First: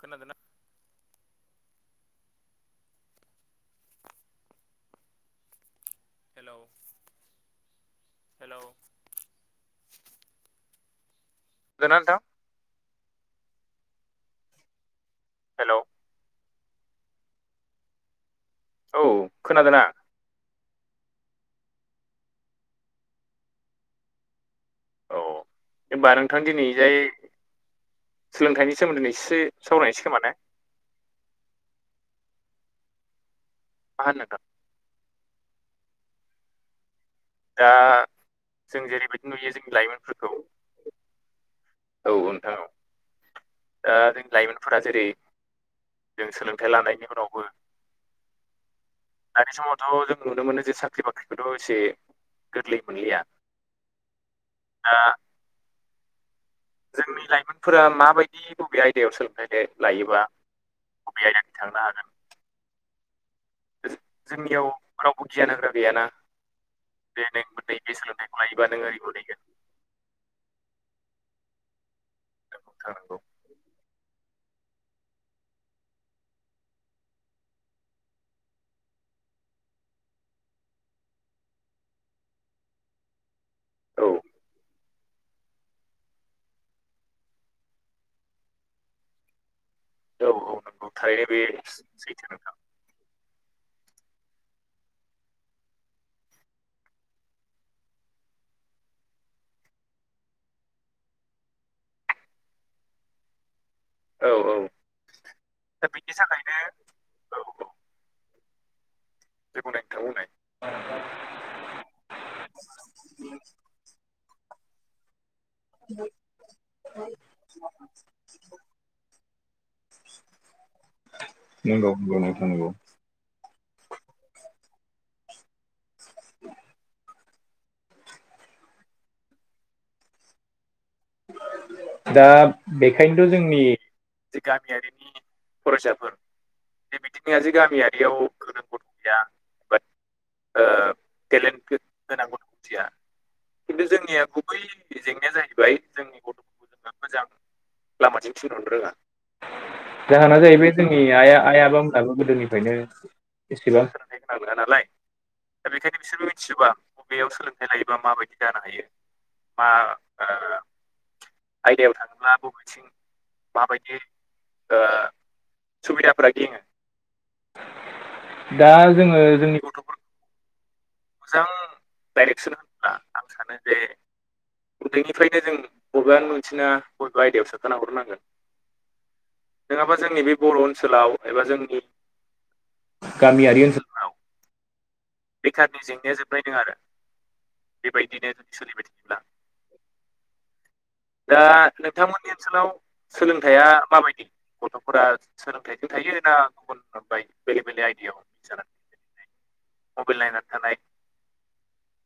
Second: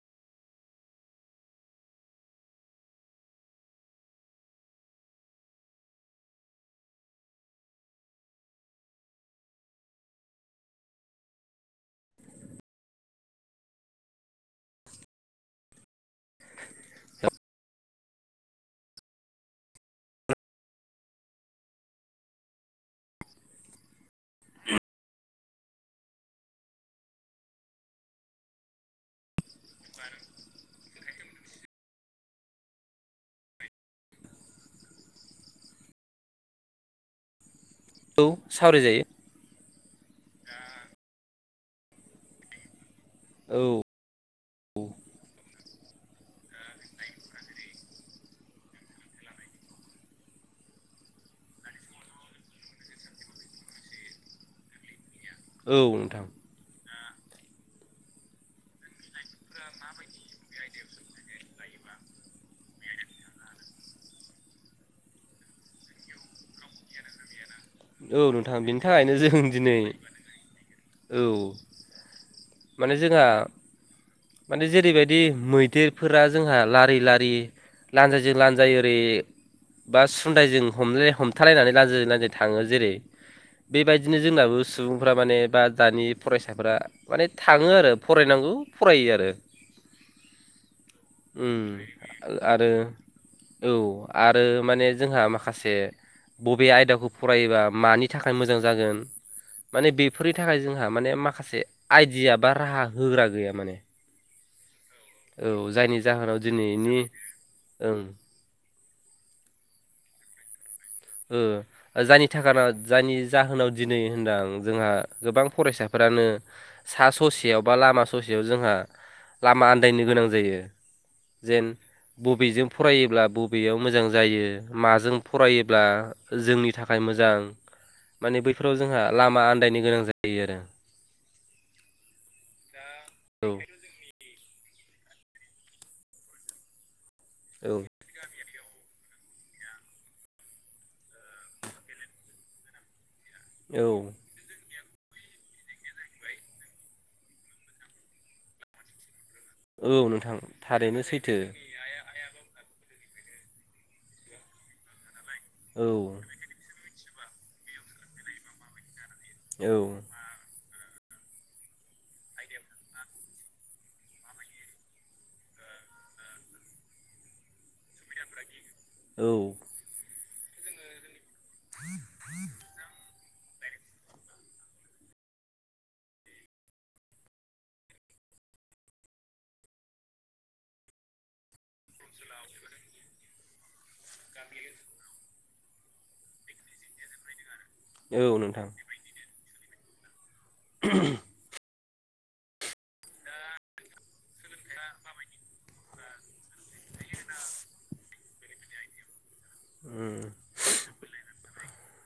खोनादों ना? Hello hello नगोना नंथां? हेल'। [unintelligible] औ खोनादोना? औ होनबा नोंथां दिनै जाय सोलोंथाइनि सोमोन्दै नैसिसो सावरानोसै खोमा ने [unintelligible] दा औ जों सावरायजायो जेरैबायदि नुयो जोंनि लाइमोनफोरखौ औ नोंथां औ। औ। दा जों लाइमोनफोरा जेरै जों सोलोंथाइ लानायनिउनावबो दानि समावथ' जों नुनो मोनो जे साख्रि बाख्रिखौथ' एसे गोरलै मोनलिया दा औ नोंथां। जोंनि लाइमोनफोरा माबायदि बबे आयदायाव सोलोंथाइ लायोबा बबे आयदानि थांनो हागोन। जोंनियाव रावबो गियान होग्रा गैयाना दे नोंमोनै [unintelligible] औ नोंथां बेनि थाखायनो जों दिनै औ माने जोंहा माने जेरैबायदि मैदेरफोरा जोंहा लारि लारि लानजायजों लानजाय ओरै बा सुन्दायजों हमलाय हमथालायनानै लानजाय जो लानजाय थाङो जेरै बेबायदिनो मोनहैगोन जोंनाबो सुबुंफ्रा माने बा दानि फरायसाफोरा माने थाङो आरो फरायनांगौ फरायो आरो नंथारनांगौ औ औ नंगौ थारैनो बे ओम सैथो नोंथां आरो औ आरो माने जोंहा माखासे बबे आयदाखौ फरायोबा मानि थाखाय मोजां जागोन माने बेफोरनि थाखाय जोंहा माने माखासे आइडिया बा राहा होग्रा गैया माने। औ औ औ दा जायनि बेनि जाहोनाव थाखायनो औ दिनैनि औ ओं [unintelligible] नोंथां बुंनाय ओ जायनि थाखायना जायनि जाहोनाव दिनै होनदां जोंहा गोबां फरायसाफोरानो सा ससेयाव बा लामा ससेयाव जोंहा लामा आन्दायनो गोनां जायो। जेन नंगौ नंगौ नोंथां बबेजों नंगौ फरायोब्ला बबेयाव मोजां जायो माजों फरायो ब्ला जोंनि थाखाय मोजां माने बैफोराव जोंहा लामा आन्दायनो गोनां जायो आरो। दा बेखायनोथ' जोंनि जे गामियारिनि फरायसाफोर बे बिदिनोया जे औ गामियारियाव गोरों गथ' गैया बाट ओ टेलेन्ट गोनां गथ' सासेया [unintelligible] खिन्थु औ जोंनिया गुबै जेंनाया जाहैबाय जोंनि गथ'फोरखौ जोङो मोजां लामाजों थिनहरनो रोङा औ [unintelligible] नोंथां जाहोना जाहैबाय जोंनि थारैनो आइ सैथो आइ आबामोनहाबो गोदोनिफ्रायनो बेसेबां गोरों गोरा नोङा दा बेखायनो औ बिसोरबो सोरबा बेयाव सोलोंथाइ लायोबा माबायदि जानो हायो औ मा ओ आयदायाव थाङोब्ला बबेथिं माबायदि ओ सुबिदाफोरा गेङो दा जोङो औ जोंनि गथ' मोजां डाइरेक्सन होनोब्ला आं सानो जे उन्दैनिफ्रायनो जों बबेबा मोनसे नङा बबेबा आयदायाव सोथारना हरखानांगोन। नङाबा जोंनि बे बर' ओनसोलाव एबा जोंनि गामियारि ओनसोल बेखारनि जेंनाया जोबनाय नङा आरो औ बेबायदिनो जुदि नोंथां सोलिबाय थायोब्ला। [inaudible] दा नोंथांमोननि ओनसोलाव सोलोंथाइया माबायदि गथ'फोरा सोलोंथाइजों थायो ना गुबुन ओमफ्राय बेलेग बेलेग आयदायाव [inaudible] मबेल नायनानै थानाय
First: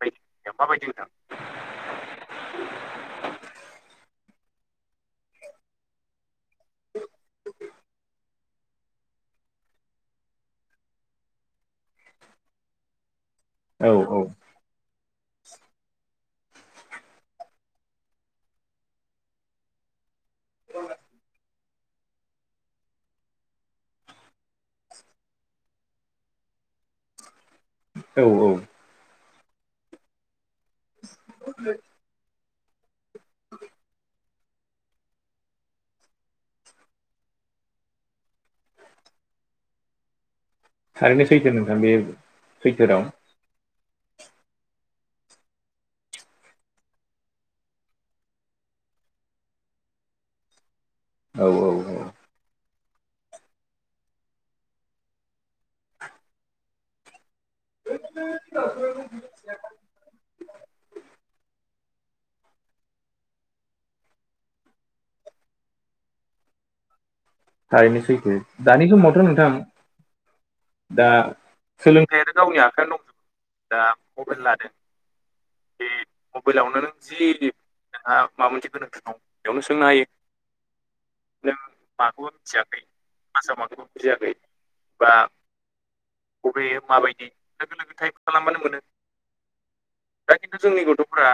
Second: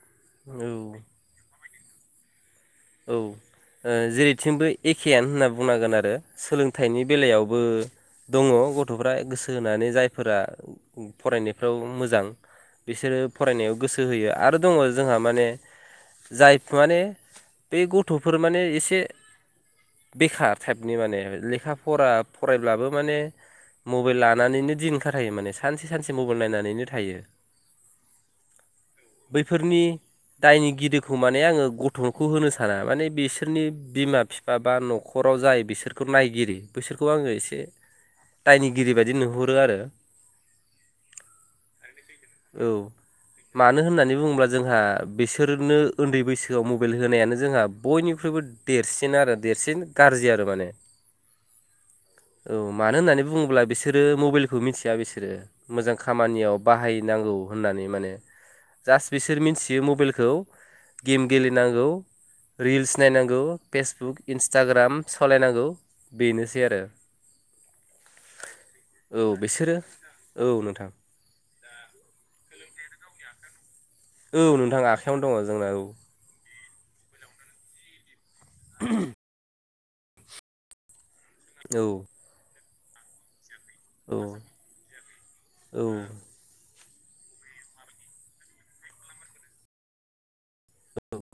बायदि [unintelligible] औ माबायदि नोंथां औ ओ जेरैथिंबो एखेयानो होनना बुंनांगोन आरो सोलोंथाइनि बेलायावबो दङ गथ'फ्रा गोसो होनानै जायफोरा फरायनायफ्राव मोजां। बिसोरो फरायनायाव औ गोसो होयो आरो दङ जोंहा माने जाय माने बे गथ'फोर माने एसे बेखार टाइपनि माने लेखा फरा फरायब्लाबो माने मबेल लानानैनो दिन खाथायो माने सानसे सानसे मबेल नायनानैनो थायो। औ औ बैफोरनि दायनिगिरिखौ माने आङो गथ'खौ होनो साना माने बिसोरनि बिमा बिफा बा नखराव जाय बिसोरखौ नायगिरि बिसोरखौ आङो एसे दायनिगिरि बायदि नुहुरो आरो। थारैनो सैथो नोंथां बे औ सैथो राव। मानो होननानै बुङोब्ला जोंहा बिसोरनो उन्दै बैसोआव मबेल होनायानो जोंहा बयनिख्रुइबो देरसिन आरो देरसिन गाज्रि आरो माने औ औ औ औ मानो होननानै बुङोब्ला बिसोरो मबाइलखौ मिथिया बिसोरो मोजां खामानियाव बाहायनांगौ होननानै माने जास्ट बिसोर मिथियो मबाइलखौ गेम गेलेनांगौ रिल्स नायनांगौ फेसबुक इन्सटाग्राम सालायनांगौ बेनोसै आरो थारैनो सैथो दानि समावथ औ नोंथां बिसोरो औ नोंथां दा सोलोंथाइ आनो गावनि आखायावनो दंजोबो दा मबाइल औ लादों नोंथां आखायावनो दङ जोंना औ बे मबाइलावनो नों जि जोंहा माबा मोनसे गोनांथि दं बेयावनो सोंनो हायो औ बेखौबो बुजियाखै क्लासा माखौ बुङो बेखौबो औ बुजियाखै बा औ बबे माबायदि लोगो लोगो टाइप खालामबानो मोनो दा खिन्थु जोंनि गथ'फोरा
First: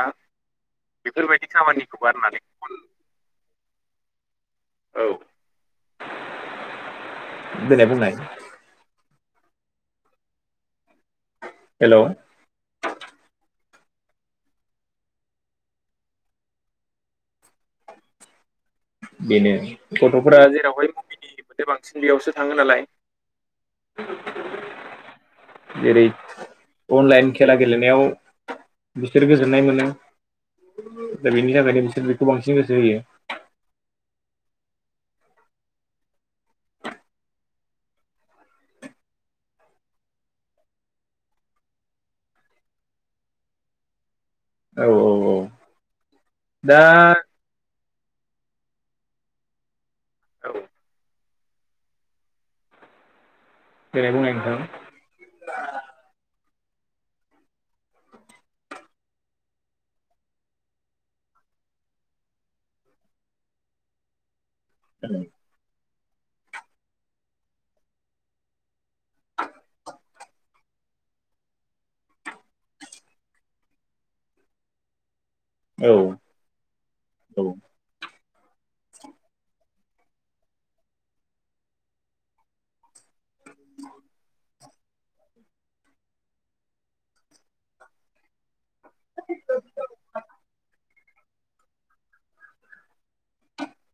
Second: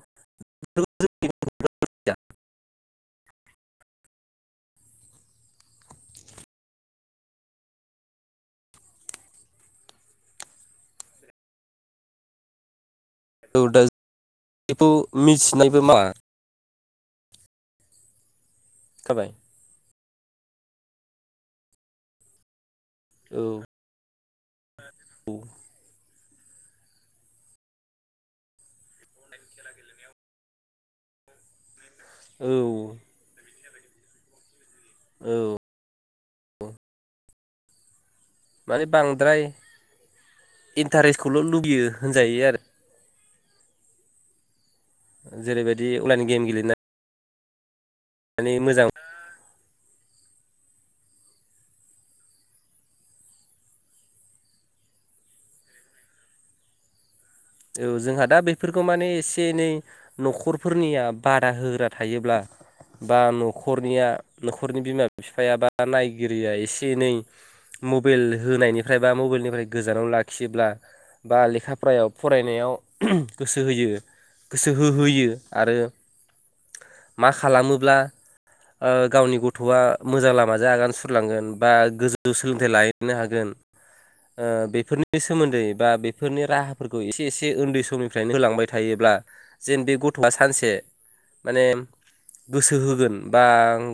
बेफोरबायदि खामानिखौ गारनानै गुबुन औ देनाय बुंनाय हेलौ औ दा बेखौ मिथिनायबो मा जाबाय बेनो गथ'फोरा जेरावहाय [unintelligible] बांसिन बेयावसो थाङो नालाय औ औ जेरै अनलाइन खेला गेलेनायाव बिसोर गोजोननाय मोनो दा बेनि बिसोर बेखौ औ बांसिन नोजोर होयो औ माने बांद्राय इन्टारेस्टखौल लुुबैयो होनजायो आरो औ औ औ जेरैबायदि अनलाइन दा माने मोजां औ देनाय बुंनाय नोंथां औ जोंहा दा बेफोरखौ माने एसे एनै न'खरफोरनिया बादा होग्रा थायोब्ला बा न'खरनिया न'खरनि बिमा बिफाया बा नायगिरिया एसे एनै मबाइल होनायनिफ्राय बा मबाइलनिफ्राय गोजानाव लाखियोब्ला बा लेखा फरायाव फरायनायाव गोसो होयो गोसो होहोयो आरो औ मा औ खालामोब्ला ओ गावनि गथ'आ मोजां लामाजों आगान सुरलांगोन बा गोजौ सोलोंथाइ लाहैनो हागोन ओ बेफोरनि सोमोन्दै बा बेफोरनि राहाफोरखौ एसे एसे उन्दै समनिफ्रायनो होलांबाय थायोब्ला जेन बे गथ'आ सानसे माने गोसो होगोन बा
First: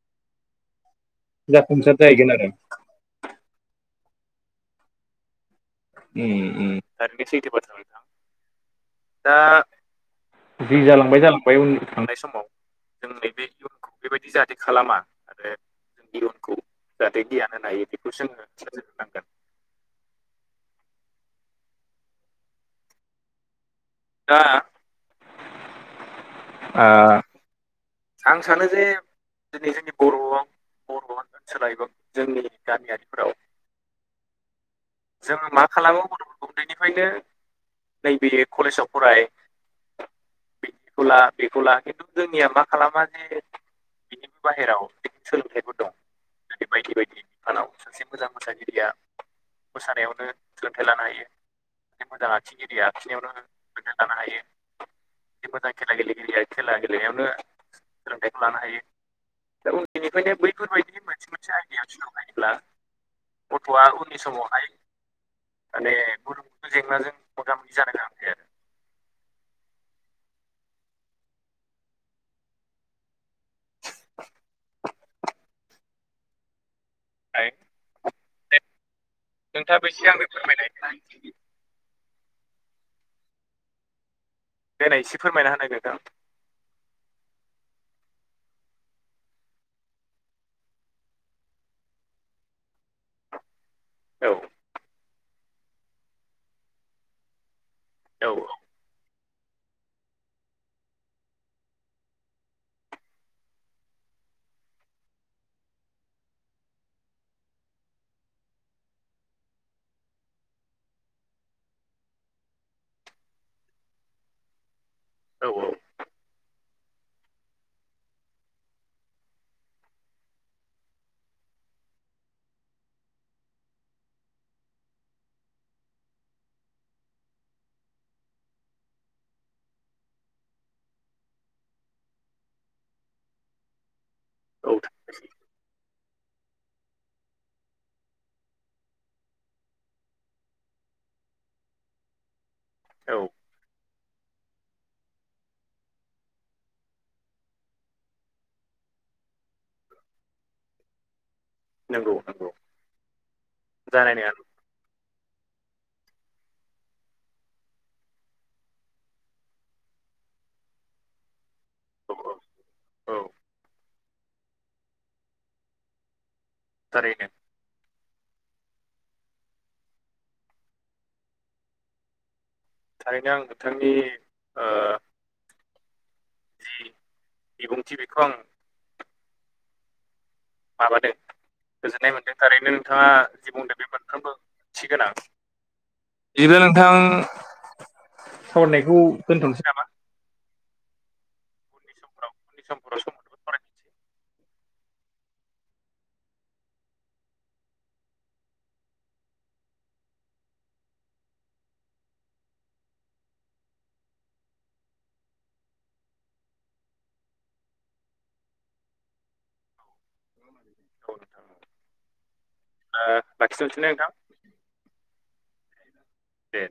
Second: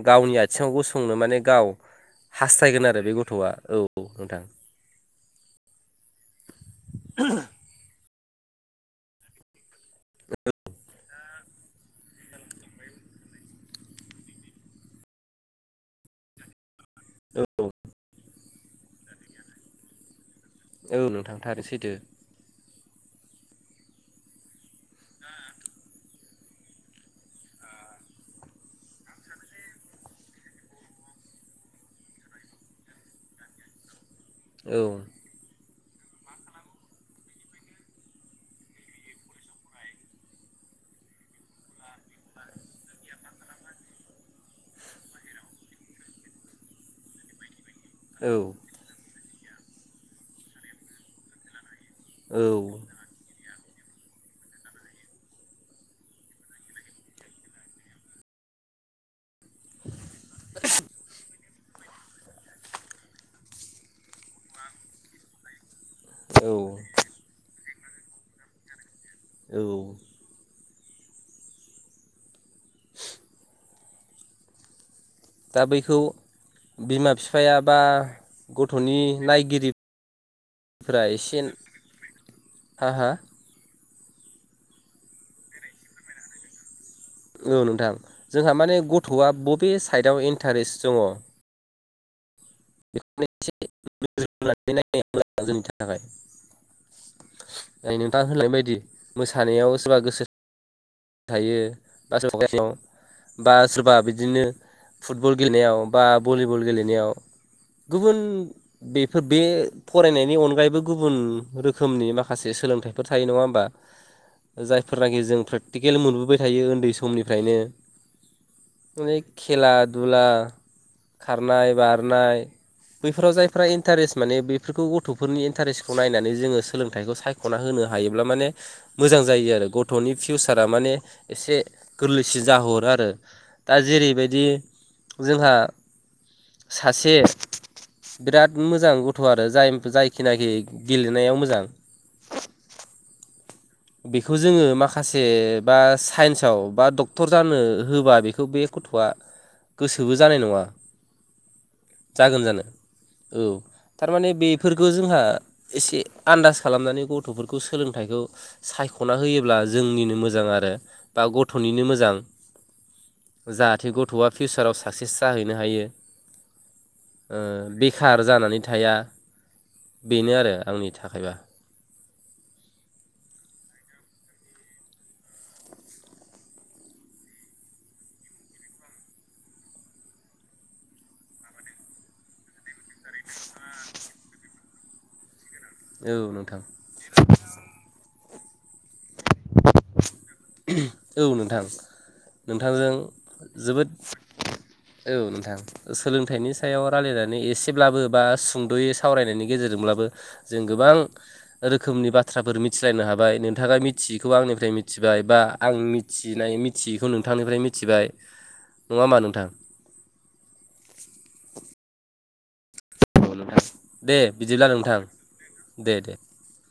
गावनि आ थिङाव गसंनो माने गाव जाफुंसार जाहैगोन आरो हास्थायगोन आरो बे गथ'आ औ नोंथां उम उम थारैनो सैथो बाथ्रा बे नोंथां दा जि जालांबाय जालांबाय उन थांनाय समाव जों नै बे इयुनखौ बेबायदि जाहाथे खालामा आरो जों इयुनखौ जाहाथे गियान होन हायो बेखौ जोङो [unintelligible] औ नोंथां थारैनो सैथो दा आ आं सानो जे दिनै जोंनि बर'आव बर'आ ओनसोल एबा जोंनि गामियारिफोराव [inaudible] औ जोङो मा खालामो बर' उन्दैनिफ्रायनो नैबे कलेजाव फराय बिखौ ला बेखौ ला खिन्थु जोंनिया मा खालामा जे बिनिबो बाहेरायाव सोलोंथाइफोर दं जेरै बायदि बायदि बिफानाव सासे मोजां औ मोसागिरिया मोसानायावनो सोलोंथाइ लानो हायो मोजां औ ओंथिंगिरिया लाखिनायावनो गोथ [unintelligible] लानो हायो मोजां खेला गेलेगिरिेया खेला गेलेनायावनो सोलोंथाइखौ लानो हायो दा उन्दैनिफ्रायनो बैफोरबायदि मोनसे मोनसे आइडाया सोलोंथायलायोब्ला गथ'आ उननि समावहाय माने [unintelligible] गुबुन औ गुबुन जेंनाजों मोगा मोगि जानो गोनां जायो आरो। [unintelligible] औ दा बैखौ बिमा बिफाया बा गथ'नि आरो नोंथाङाबो एसे आंनो फोरमायनाय नायगिरिफोरा एसे हा हा देनाय एसे फोरमायना होनाय नोंथां औ नोंथां जोंहा माने गथ'आ बबे साइडआव इन्टारेस्ट दङ [unintelligible] बेखोनो एसे नोजोर औ होनानै नायनाया मोजां जोंनि थाखाय नै नोंथां औ होनलांनाय बायदि मोसानायाव सोरबा गोसो थायो बा [unintelligible] बा सोरबा बिदिनो फुटबल गेलेनायाव बा भलिबल गेलेनायाव गुबुन बेफोर बे फरायनायनि अनगायैबो गुबुन रोखोमनि माखासे सोलोंथाइफोर थायो नङा होमबा। [inaudible] जायफोरनाखि जों औ प्रेकटिकेल मोनबोबाय थायो उन्दै समनिफ्रायनो माने खेला दुला खारनाय बारनाय बैफोराव जायफ्रा इन्टारेस्ट माने बेफोरखौ गथ'फोरनि इन्टारेस्टखौ नायनानै जोङो सोलोंथाइखौ सायख सायख'ना होनो हायोब्ला माने मोजां जायो आरो गथ'नि फिउसारा माने एसे गोरलैसिन जाहोरो आरो दा जेरैबायदि औ बिदि जोंहा सासे बिराद मोजां गथ' आरो जाय जायखिनाखि गेलेनायाव मोजां औ बेखौ जोङो माखासे बा साइन्सआव बा डक्टर जानो होबा बेखौ बे गथ'आ गोसोबो जानाय नङा नंगौ जागोन नंगौ जानो औ जानाय थारमाने नङा बे फोरखौ जोंहा एसे आन्दास खालामनानै गथ'फोरखौ सोलोंथाइखौ सायख'ना होयोब्ला जोंनिनो मोजां आरो बा गथ'निनो मोजां औ औ औ जाहाथे गथ'आ फिउसाराव साक्सेस जाहैनो हायो थारैनो बेखार जानानै थाया बेनो आरो आंनि थाखायबा। थारैनो आं नोंथांनि ओ जि बिबुंथि बेखौ आं माबादों गोजोननाय मोन्दों थारैनो नोंथाङा जि बुंदों बे मोनफ्रोमबो ओंथिगोनां बिदिब्ला नोंथां सावरायनायखौ दोनथ'नोसै नामा औ नोंथां उननि समफोराव उननि नोंथांजों समफोराव सम मोनोबा जोबोद सावरायफिनसै औ नोंथां सोलोंथाइनि सायाव रायलायनानै एसेब्लाबो बा सुंद'यै सावरायनायनि गेजेरजोंब्लाबो जों गोबां रोखोमनि बाथ्राफोर मिथिलायनो हाबाय नोंथाङा मिथियैखौ आंनिफ्राय मिथिबाय बा आं मिथिनाय मिथियैखौ नोंथांनिफ्राय मिथिबाय नङा होमबा नोंथां ओ नोंथां [unintelligible] नोंथां लाखिथ'नोसैना नोंथां दे बिदिब्ला नोंथां दे दे [unintelligible] दे